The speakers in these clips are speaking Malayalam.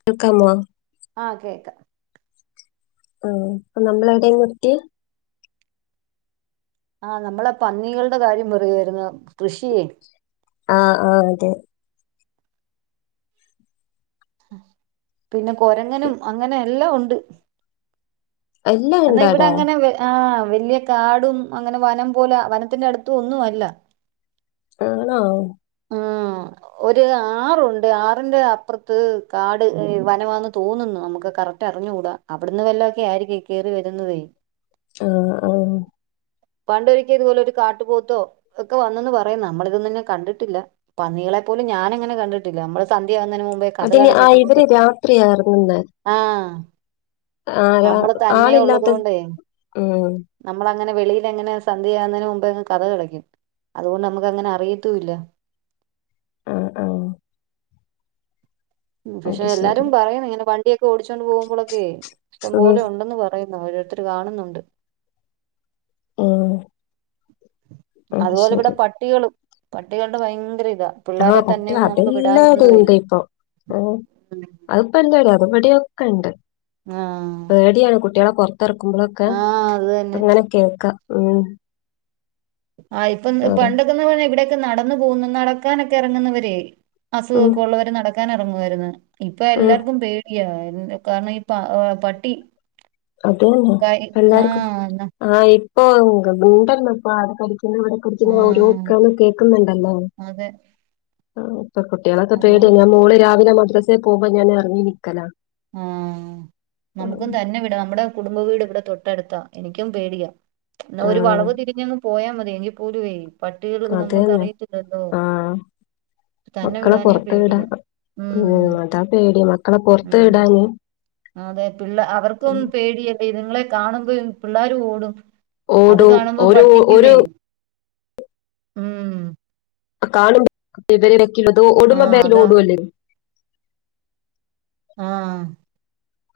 കേൾക്കാമോ ആഹ് കേക്കാം ആ അപ്പൊ നമ്മൾ എവിടെ നിർത്തിയെ ആഹ് നമ്മളെ പന്നികളുടെ കാര്യം പറയായിരുന്നു ആഹ് ആഹ് അതെ പിന്നെ കൊരങ്ങനും അങ്ങനെ എല്ലാം ഉണ്ട് എല്ലാം എന്നാ ഇവിടെ ഇണ്ടാടാ അങ്ങനെ വ ആ വലിയ കാടും അങ്ങനെ വനം പോലെ വനത്തിന്റെ അടുത്ത് ഒന്നും അല്ല ആണോ ആഹ് ഒരു ആറുണ്ട് ആറിന്റെ അപ്പുറത്ത് കാട് വനമാെന്ന് തോന്നുന്നു നമുക്ക് കറക്റ്റ് അറിഞ്ഞുകൂടാ അവിടുന്ന് വല്ലൊക്കെ ആയിരിക്ക കേയറി വരുന്നതേ ആഹ് ആഹ് പണ്ടൊരിക്ക ഇതുപോലെ ഒരു കാട്ടുപോത്തോ ഒക്കെ വന്നന്ന് പറയാം നമ്മളിതൊന്നുംന്നെ കണ്ടിട്ടില്ല പന്നികളെ [unintelligible] പോലും ഞാനങ്ങനെ കണ്ടിട്ടില്ല നമ്മ [unintelligible] വന്നതിന് മുമ്പേ കഥ അതിന് ആ കടക്കുന്നുണ്ട് ഇവര് രാത്രിയാ ഇറങ്ങുന്നെ ആഹ് ആ നമ്മള് തന്നെ ഉള്ളത് ആളില്ലാത്ത കൊണ്ടേ ഉം എങ്ങനെ സന്തിയ യാകുന്നതിന് മുമ്പ്അങ്ങ് കതക് അടക്കും അതുകൊണ്ട് നമുക്ക് അങ്ങനെ അറിയത്തുല്ല ആഹ് ആഹ് ഉം പക്ഷെ അത് ശരി എല്ലാരും പറയണിങ്ങനെ വണ്ടിയൊക്കെ ഓടിച്ചോണ്ട് പോവുമ്പളൊക്കെ ഉം ഇഷ്ടംപോലെ ഒണ്ടെന്ന് പറയു ഓരോരുത്തര് കാണുന്നുണ്ട് ആഹ് അതുപോലിവിടെ പട്ടികളും പട്ടികൾടെ ഭയങ്കര ഇ- ആഹ് പട്ടി അതെല്ലാടെ ണ്ടിപ്പൊ അതിപ്പൊ ന്താ അത്പടിയൊക്കെണ്ട് ആഹ് പേടിയാണ് കുട്ടികളൊ തൊറക്കുമ്പളൊക്കെ ആഹ് അത് തന്നെ അങ്ങനെ കേൾക്കാം ഉം ആഹ് ഇപ്പം ഓരോ പണ്ടൊക്കെന്ന് പറഞ്ഞ ഇവിടൊക്കെനടന്ന് പോവ്ന്നു നടക്കാനൊക്കെ എറങ്ങുന്നവരേ ഉം അസുഖോക്കെ ഒള്ളവര് നടക്കാൻ എറങ്ങുവാരുന്നു ഇപ്പൊ ഉം എല്ലാർക്കും പേടി- യ കാരണം ഈപ പട്ടി അതേന്നെ കൈ എല്ലാർക്കും ആഹ് ന്ന ആഹ് ഇപ്പൊ [unintelligible] പിന്നെവിടെ കുറിച്ചിങ്ങന ഓരോ ആഹ് കേക്കുന്നൊണ്ടല്ലോ? അതെ ആഹ് ഇപ്പ കുട്ട്യൊളൊക്കെ പേടി അതുകൊണ്ട് ഞാ മോള് രാവിലെ മദ്രസേ പോമ്പൊ ഞാ എറങ്ങി നിക്കലാ. ആഹ് നമുക്കും തന്നെവിട് നമ്മടെ കുടുംബവീട് ഇവിടെ തൊട്ട ട്ടടുത്താ എനിക്കും പേടിയാ എന്നാ ഒരു ആഹ് വളവ് തിരിഞ്ഞങ്ങ് പോയാമതി എങ്കിപോലുവെ പട്ടികളിത് നമ്മക്ക് അതന്നെ അറയിത്തില്ലല്ലോ? ആഹ് മക്കളെ പൊറത്ത് വിടാ ഉം അതാപേടി മക്കളെ പൊറത്ത് ഉം അതെ പിള്ള അവർക്കും ഉം. പേടിയ ഇതങ്ങളെ കാണുമ്പ് പിള്ളേരുവോടും ഓടു ഓരു ഓര് ഉം കാണുമ്പോ [unintelligible] ഓടുമ്പം ആഹ് അതാ ബേക്കിലോടുവല്ലേ? ആഹ്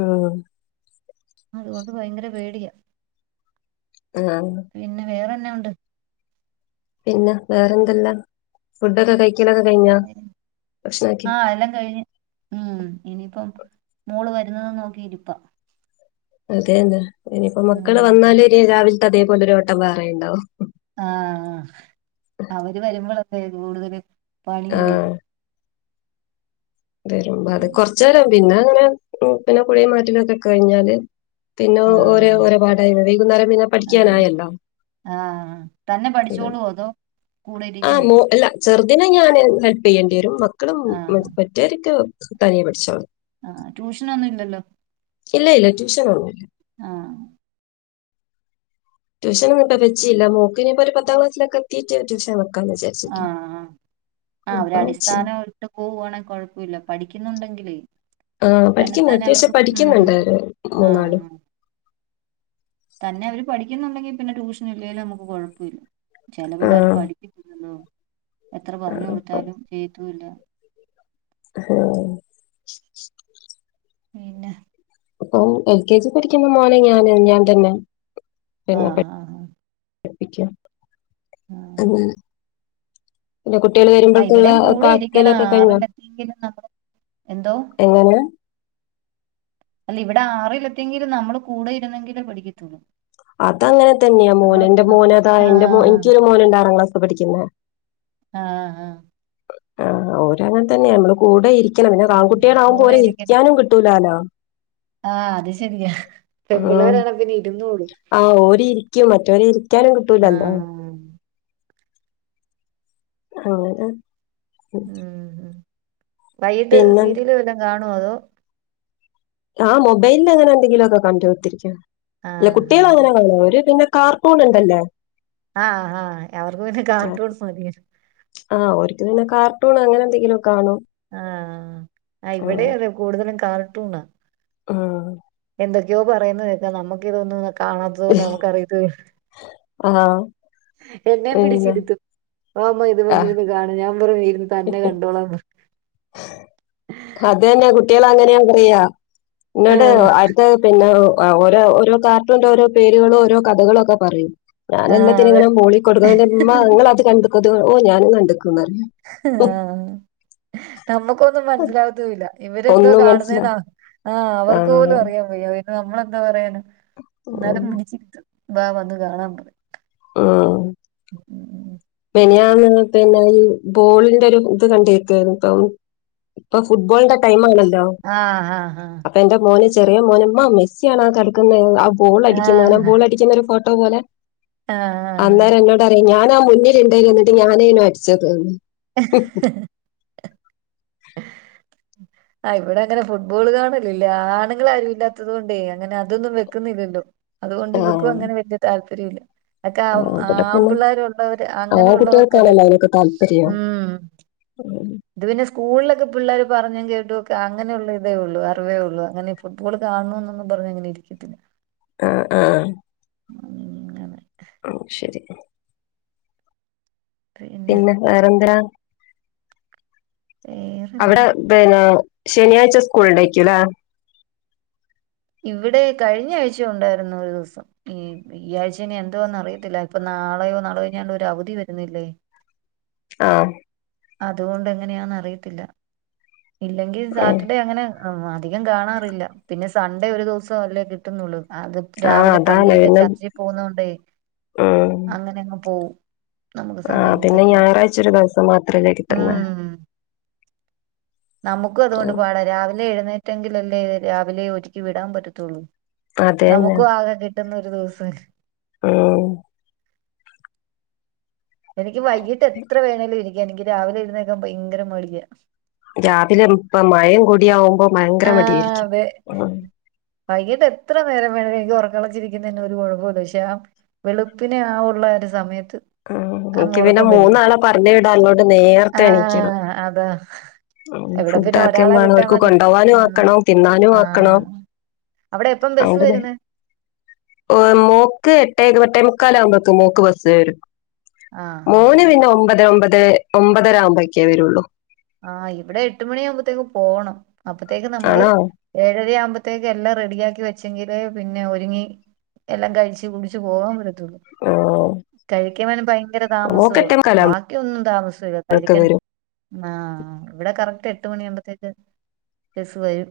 ഉം. അതുകൊണ്ട് ഭയങ്കരപേടിയാ. ആഹ് പിന്നെ വേറെന്ന ഒണ്ട്. പിന്നെ വേറെന്തെല്ലാം ഫുഡൊക്കെ കയ്- ആഹ് എല്ലാം കഴിഞ്ഞ് ഉം ഇനിയിപ്പം മോള് വെ രുന്നതുനോക്കിയിരിപ്പ. അതെയെന്നെ ഇനിയിപ്പൊ മക്കള് ഉം വന്നാല് ഇനി രാവിലത്തെ അതേപോലൊരോട്ടം വേറെയിണ്ടാവും. ആഹ് അവര് വരുമ്പൊളൊക്കെ കൂടുതല് ആ പണിയുള്ളൂ. വെരുമ്പ അത് കൊറച്ചേരം പിന്നെ അങ്ങനെ പിന്നെ കുളിംമാറ്റലുവൊക്കെ കഴിഞ്ഞാല് പിന്നെ ഓരോ ആഹ് ഓരോ പാടായി വൈകുന്നേരം പിന്നെ ആഹ് പഠിക്കാനായല്ലോ. ആഹ് തന്നെ ഇത്. പഠിച്ചോളുവൊ അതോ കൂടെ ഇരിക്കണോ. ചെർദിനെ ഞാന് ഹെൽപ്പിയ്യണ്ടിരും മക്കളും ആഹ് പറ്റീരക്കെ തനിയെ പഠിച്ചോളും. ആഹ് ട്യൂഷനൊന്നും ഇല്ലല്ലോ ഇല്ല ഇല്ല ട്യൂഷനൊന്നില്ല. ആഹ്. ട്ടൂഷൻ ഒന്നും വെച്ചില്ല മേൾക്ക് ഇനിപ്പോ പത്താം ക്ലാസ് എത്തിട്ട് ട്ടഷൻ വെ ആഹ് ആഹ് അപ്പൊ വെച്ചില്ല ഒരടിസ്ഥാനം ഇട്ട് പോവുവാണെകൊഴപ്പില്ല പഠിക്കുന്നൊണ്ട ആഹ് പഠിക്കുന്ന അത്യാശം ഉം പഠിക്കുന്നൊണ്ട് മൂന്നാളും. ആഹ് തന്നെ അവര് പഠിക്ക- ക്കുന്നൊണ്ടെങ്കി പിന്നെ ട്യൂഷനില്ലേലും മ്മക്ക് കൊഴപ്പവില്ല ആ ചെലപിള്ളേര് പഠിക്ക- എത്ര ആ, പറഞ്ഞുകൊടുത്താലും ചെയ്യത്തുവില്ല ആഹ് പിന്നെ അപ്പൊ എൽ കെ ജി പഠിക്കുന്ന മോനെ ഞാന് ഞാതന്നെ. ആഹ് ആഹ് ആഹ്. പ്പിക്കാം അങ്ങനെ. പിന്നെ കുട്ട്യേള് ആഹ് വരുമ്പക്കിള്ള ഇവിടെയും കൂടെ ഇരിക്കണം കാക്കലൊക്കെകഴിഞ്ഞാ ആറിലെത്തിയെങ്കിലും നമ്മള് എന്തോ എങ്ങനെ അല്ല ഇവിടെ ആറിലത്തെങ്കിലും നമ്മള് കൂടെ ഇരുന്നെങ്കിലേ പഠിക്കത്തൊള്ളൂ അതെങ്ങനെ തന്നെയാ മോന് എന്റെ മോനതാ ആഹ് എനിക്കൊരു മോനുണ്ട് ആറാം ക്ലാസ്സി പഠിക്കുന്നേ ആഹ് ആഹ് ആഹ്‌ ഓര് അങ്ങനെ തന്നെയാ നമ്മള് കൂടെ ഇരിക്കണം പിന്നെ ആഹ് ആൺകുട്ടികളാകുമ്പോ കൂടെ ഓരെ ഇരിക്കണം ഇരിക്കാനും കിട്ടൂലാലോ ആഹ് അത് ശെരിയാ പെൺപിള്ളേരാണെ ആണെ പിന്നെ ഇരുന്നോളും ആഹ് ഓര് ഇരിക്കും മറ്റോരേ ഇരിക്കാനും കിട്ടൂലല്ലോ ആഹ് അങ്ങനെ ഉം വൈയിട്ട് സീരീല് വല്ലതും കാണുവോ അതോ ആഹ് മൊബൈലി അങ്ങനെ എന്തെങ്കിലും ഒക്കെ കണ്ടു കുത്തിരിക്കും അല്ല ആഹ് കുട്ടികള് അങ്ങനെ [unintelligible] അവര് പിന്നെ കാർട്ടൂൺ ഇണ്ടല്ല ആഹ് ആഹ് അവർക്ക് പിന്നെ കാർട്ടൂൺ മതി അത് പിന്നെ കാർട്ടൂൺ അങ്ങനെ എന്തെങ്കിലു ആഹ് ആഹ് ഇവടേം അതെ കൂടുതലും കാർട്ടൂണാ ആഹ് എന്തൊക്കെയോ പറയുന്നേ കേക്കാ നമ്മക്ക് ഇതൊന്നും കാണാത്തത് കൊണ്ട് നമുക്ക് അറിയത്ത് വേ ആഹ് എന്നേം പിന്നെ പിടിച്ചിര്ത്തും വാ അമ്മ ഇത് ആഹ് വന്നിരുന്ന് കാണ് ഞാൻ പറയും ഇരുന്ന് തന്നെ കണ്ടോളാന്ന് അതെന്നെ കുട്ടികള് അങ്ങനെയാ പറയാ എന്നോട് ആഹ് അടുത്ത പിന്നോ ഓല് ഓരോ കാർട്ടൂന്റെ ഓരോ പേരുകളും ഓരോ കഥകളും ഒക്കെ പറയും ഞാൻ ആഹ് എല്ലാത്തിനും അതെ ഇങ്ങനെ മൂളി കൊടുക്കും ഇമ്മാ നിങ്ങളത് കണ്ട്ക്കൊ ഓ ഞാനും കണ്ട് ആഹ്‌ നമുക്കൊന്നും മനസ്സിലാവത്തുവില്ല ഇവരെന്തോ ഒന്നും മനസ്സിലാ കാണുന്നത് ആഹ് അവർക്ക് ആഹ് പോലും അറിയാൻ വയ്യ നമ്മളെന്താ പറിണെ ഉം ന്നാലും പിടിച്ചി രിത്തും വാ വന്ന് കാണാം പറിം. ആഹ് മിനിഞ്ഞാന്ന് [unintelligible] ബോളിൻ്റൊരു ഇത് കണ്ടേക്കാണ്‌ ട്ടോ ഇപ്പം ഫുട്ബോളിന്റെ ടൈം മാണല്ലോ ആഹ് ആഹ് അപ്പൊ എന്റെ മോന് ച് ചെറിയ മോന് ഇമ്മ മെസ്സ്യാ ണാ കടക്ക്ന്നേ ആ ബോളടിക്കുന്നേനെ ആഹ് ബോളടിക്കുന്നൊരു ഫോട്ടോ പോലെ ആഹ് ആഹ് അന്നേരം എന്നോടറ്യാ ഞാനാ മുന്നില്ണ്ടേയ്ന്യെ ന്നട്ട് ഞാനേനു അടിച്ചത് ആഹ് ഇവടങ്ങനെ ഫുട്ബോൾ കാണലില്ല ആണ്ങ്ങളാരും ഇല്ലാത്തത് കൊണ്ടേ അങ്ങനെ അതൊന്നും വെക്കുന്നില്ലല്ലോ. അതുകൊണ്ട് ആ, ഇവക്കും അങ്ങനെ വെല്ല്യ താല്പര്യൂ ല്ല. ആക്കെ ആ, ഇവിടെ പിന്നെ ആമ്പിള്ളേരു ള്ളവര് ആ അങ്ങനെ ഉള്ളവർക്കല്ലേ കുട്ടികൾക്കാണല്ലോ അതിനൊക്കെ താല്പര്യം ഉം ഉം ഇത് പിന്നെ സ്കൂളിലൊക്കെ പിള്ളേര് പറഞ്ഞും കേട്ടൊക്കെ അങ്ങനെയുള്ളതേ ഉള്ളൂ അറിവേ ഉള്ളൂ അങ്ങനെ ഫുട്ബോൾ കാണ ണന്നൊന്നും പറഞ്ഞ് അങ്ങനെ ഇരിക്കത്തില്ല. ആഹ് ആഹ് അങ്ങനെ ഔ ശെരി പിന്നെ വേറെന്താ? വേറെന്താ അവടെ പിന്നെ ശനിയാഴ്ച സ്കൂളിണ്ടേക്ക്യുല്ലേ ഇവടെ കഴ്ഞ്ഞാഴ്ച്ച ഉണ്ടായിരുന്നു ഒരു ദിവസം ഉം ഈ ആഴ്ച്ച ഇനി എന്തുവാന്നറിയത്തില്ല ഇപ്പ ന നാളെയോ നാളെ കഴിഞ്ഞാണ്ടൊരവധി വെരുന്നില്ലേ ആഹ് അത്കൊണ്ട് എങ്ങനെയാന്നറിയത്തില്ല ഇല്ലെങ്കി സാ ഉം. ആഹ് അധികം കാണാറില്ല പിന്നെ സൺഡേ ഒരു ദൊവസം അല്ലേ കിട്ടുന്നൊള്ളൂ. അത് പ് ആ രാവിലെ അതാണ് പള്ളിയിലെ പിന്നെ ചർച്ച് പോന്നോണ്ടെ ഉം. അങ്ങനങ്ങ് പോവും. ആ പിന്നെ ഞായറാഴ്ച ഒരു ദിവസം മ മ്മ് നമുക്കും അതുകൊണ്ട് പാടാ രാവിലെ എഴുന്നേറ്റ് ങ്കിലല്ലേ രാവിലെ ഒരുക്കി വിടാൻ പറ്റത്തുള്ളൂ അതെ തന്നെ നമുക്കും ആകെ കി കിട്ടുന്നൊരു ദിവസ ഉം എനിക്ക് വൈകിട്ട് എത്ര വേണേലും ഇരിക്കാം എനിക്ക് രാവിലെ എഴുന്നേക്കാൻ ഭയങ്കര മടിയ രാവിലെ ഇപ്പം മഴയും കൂടിയാകുമ്പോൾ ഭയങ്കര ആ മടിയായിരിക്കും അതെ വൈകിട്ട് എത്ര നേരം വേണമെങ്കിലും എനിക്ക് ഉറക്കമിളച്ചിരിക്കുന്നെന്ന് ഒരു കുഴപ്പമില്ല പക്ഷെ ആ വെളുപ്പിനെ ആ ഉള്ള സമയത്ത് ആഹ്‌ അങ്ങ് എനിക്ക് പിന്നെ ഉറക്കം വരും മൂന്നാളെ പറഞ്ഞ് വിടാൻ ഉള്ളോണ്ട് ആ നേർത്തെ എണീക്കണം അതാ ഇവിടെ ഫുഡ് പിന്നെ ആക്കെ ഒരാളെ വേണം വിട്ടാ അവർക്ക് മതി കൊണ്ടു ആ പോവാനും ആക്കണം തിന്നാനും ആ ആക്കണം അവിടെ എപ്പം ബസ് വരുന്നേ മ്മ് മോൾക്ക് എട്ടെഇരുപ്പത്ത എട്ടെ മുക്കാലാകുമ്പേക്ക് മോള്ക്ക് ബസ് വരും ആ ആ മോന് ആ പിന്നെ ഒമ്പത് ഒമ്പതെ ഒമ്പതര ആകുമ്പോഴക്കേ വരുള്ളൂ ആഹ് ഇവിടെ എട്ട് മണിയാകുമ്പോത്തേക്കും പോകണം അപ്പത്തേക്ക് നമ്മള് ആണോ ഏഴര ആവുമ്പത്തേ ത്തേക്ക് എല്ലാം റെഡിയാക്കി വെച്ചെങ്കിലെ പിന്നെ ഒരുങ്ങി എല്ലാം കഴിച്ച് കുടിച്ച് പോകാൻ ത്തുളു കഴിക്കുന്നെന് ഭയങ്കര മോക്ക് താമസവുമാ എട്ടേ മുക്കാലാകുമ്പോഴേക്ക് ബാക്കിയൊന്നും താമസവല്ല കഴിക്കണെ വരും ആഹ് ഇവിടെ കറക്റ്റ് എട്ട് മണിയ ആകുമ്പോത്തേക്ക് ബസ് വരും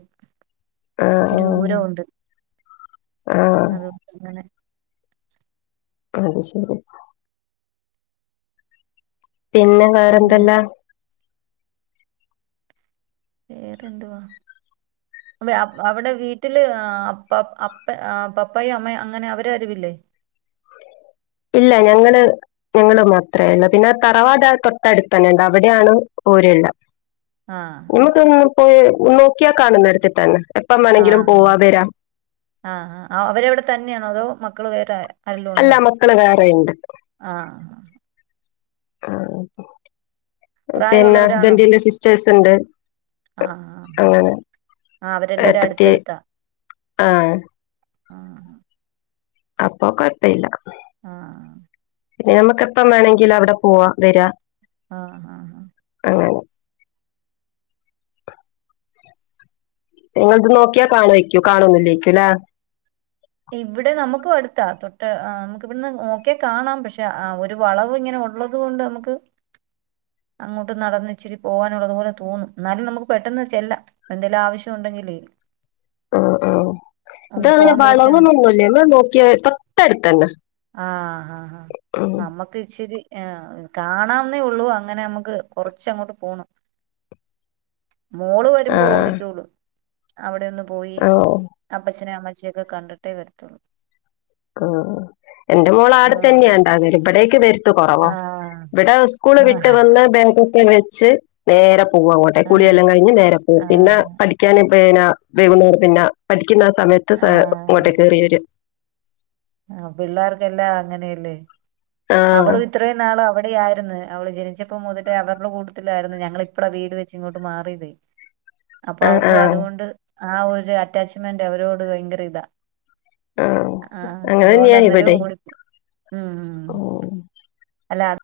ആ ആ ഇച്ചിരി ദൂരവും ഉണ്ട് ആ അത് അങ്ങനെ അത് ശരി പിന്നെ പിന്നെ വേറെന്തല്ലാ വേറെന്തുവാ അ അവിടെ വീട്ടില് അ അപ്പ പപ്പയും അമ്മയും അങ്ങനെ അവര് ആരുവില്ലേ [inaudible] ഇല്ല ഞങ്ങള് ഞങ്ങള് മാത്രേ ഉള്ളൂ പിന്നെ തറവാട് തൊട്ടടുത്ത് തന്നെണ്ട് അവിടെയാണ് പൊര ഉള്ളെ ആഹ് നമുക്കൊന്ന് പോയി നോക്കിയാൽ കാണും നെരത്തിൽ തന്നെ എപ്പം വേണമെങ്കിലും ആഹ് പോവാ വരാം ആഹ് ആഹ് അവരവിടെ തന്നെയാണോ അതോ മക്കള് വേറെ ആരെല്ലും ഉണ്ടോ അല്ല മക്കള് വേറെയുണ്ട് ആഹ് ആഹ് പിന്നെ പ്രായമുള്ളവരാണോ ഹസ്ബൻറിന്റെ സിസ്റ്റേഴ്സ് ഉണ്ട് ആഹ് ആഹ് അങ്ങനെ ആഹ് അവരെല്ലാരും ഏട്ടത്തി അടുത്തടുത്താ ആഹ് ആഹ് ഹ അപ്പം കൊഴപ്പം ഇല്ല ആഹ് ഹ പിന്നെ നമുക്ക് എപ്പം വേണമെങ്കിലും അവിടെ പോവാം വരാം ആഹ് ഹഹ് ഹ നിങ്ങള്ത് നോക്കിയാ കാണുമായിരിക്കും കാണും ഒന്നില്ലേക്കും അല്ലേ ഇവിടെ നമുക്കും അടുത്താ തൊട്ട് നമുക്ക് ഇവിടുന്ന് നോക്കിയാൽ കാണാം പക്ഷെ ആ ഒരു വളവ് ഇങ്ങനെ ഉള്ളത് കൊണ്ട് നമുക്ക് അങ്ങോട്ട് നടന്ന് ഇച്ചിരി പോകാനുള്ളതു പോലെ തോന്നും എന്നാലും നമുക്ക് പെട്ടെന്ന് ചെല്ലാം എന്തേങ്കിലും ആവശ്യം ഉണ്ടെങ്കിലെ മ്മ് മ്മ് ഇതങ്ങനെ ഫോൺ ബ വിളിച്ചാ മതി അങ്ങനൊന്നൂല്ല നമ്മള് നോക്കിയ തൊട്ടടുത്തന്നെ ആഹ് മ്മ് ആ കാണന്നേ ഉള്ളൂ അങ്ങനെ നമുക്ക് കൊറച്ചങ്ങോട്ട് പോണം മോള് ആ വരുമ്പോ ഓടിക്കോള്ളും അവിടൊന്ന് പോയി ഓ അപ്പച്ചനെം അമ്മച്ചയൊക്കെ കണ്ടിട്ട് ട്ടെ വരുത്തുള്ളൂ ആഹ് എന്റെ മോള് ആടെ തന്നെയ ആഹ് ഇണ്ടാകല് ആഹ് ഇവിടേക്ക് വര ത്ത് കുറവാ ആഹ് ഇവിടെ സ്കൂള് വിട്ട് ആഹ് വന്ന ബാഗൊക്കെ വെച്ച് നേരെ പോവും അങ്ങോട്ടെക്ക് ആഹ് കുളിയെല്ലാം കഴിഞ്ഞ് നേരെ പോകും പിന്നെ പഠിക്കാന് പിന്നെ വൈകുന്നേരം പിന്നെ പഠിക്കാൻ ക്കുന്ന ആ സമയത്ത് ഇങ്ങോട്ട് കേയറി വരും ആ പിള്ളേർക്ക് എല്ലാം അങ്ങനെയല്ലേ ആ അവളും ഇത്രയും നാള് അവടെ വിടെ ആയിരുന്നു അവള് ജനിച്ചപ്പോ മുതിട്ട് അവരുടെ കൂട്ടത്തിലാരുന്നു ഞങ്ങളിപ്പളാ വീട് വെച്ച് ഇങ്ങോട്ട് മാറിയതേ അപ്പൊ ആ അവക്ക് ആ അതുകൊണ്ട് ആ ഒരു അറ്റാച്ച്മെന്റ് അവരോട് ഭയങ്കര ഇതാ ആ ആഹ് അങ്ങനെ അതുകൊണ്ട് തന്നെയാ അന്നേരോം ഇവിടെ ഓടിപ്പോ ഉം ഉം അല്ല അത്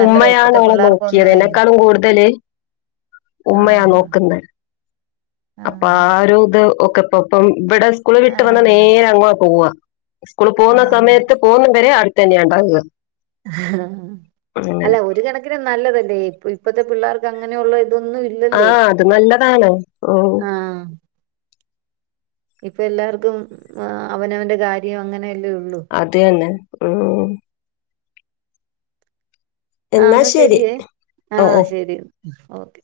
നല്ലതാ ഉമ്മയാണ് ഇപ്പത്തെ അവളെ നോക്കിയത് പിള്ളേർക്കൊന്നുവേ എന്നെക്കാളും കൂടുതല് ഉമ്മയാ ആഹ് നോക്കുന്നെ അപ്പൊ ആഹ് ആ ഒരു ഇത് ഒക്കെ ഇപ്പ ഇപ്പം ഇവിടെ സ്കൂള് വിട്ട് വന്ന ആഹ് നേരെ അങ്ങോ പോവ്വാ സ്കൂള് പോകുന്ന ആഹ് സമയത്ത് പോകുന്നംവരെ അവിടത്തന്യ ഉണ്ടാവ അല്ല ഒരു കണക്കിന് നല്ലതല്ലേ ഇപ്പ ഇപ്പത്തെ പിള്ളേർക്ക് അങ്ങനെയുള്ള ഇത് അതൊന്നും ആ ഇല്ലല്ലോ അത് നല്ലതാണ് ഉം ആഹ് ഇപ്പൊ എല്ലാവർക്കും ആഹ് അവനവന്റെ കാര്യം അങ്ങനെ അത തന്നെ ഉം ആഹ് എന്നാ ശരിയേ ഓ ആഹ് ഓ ശരി ഓക്കെ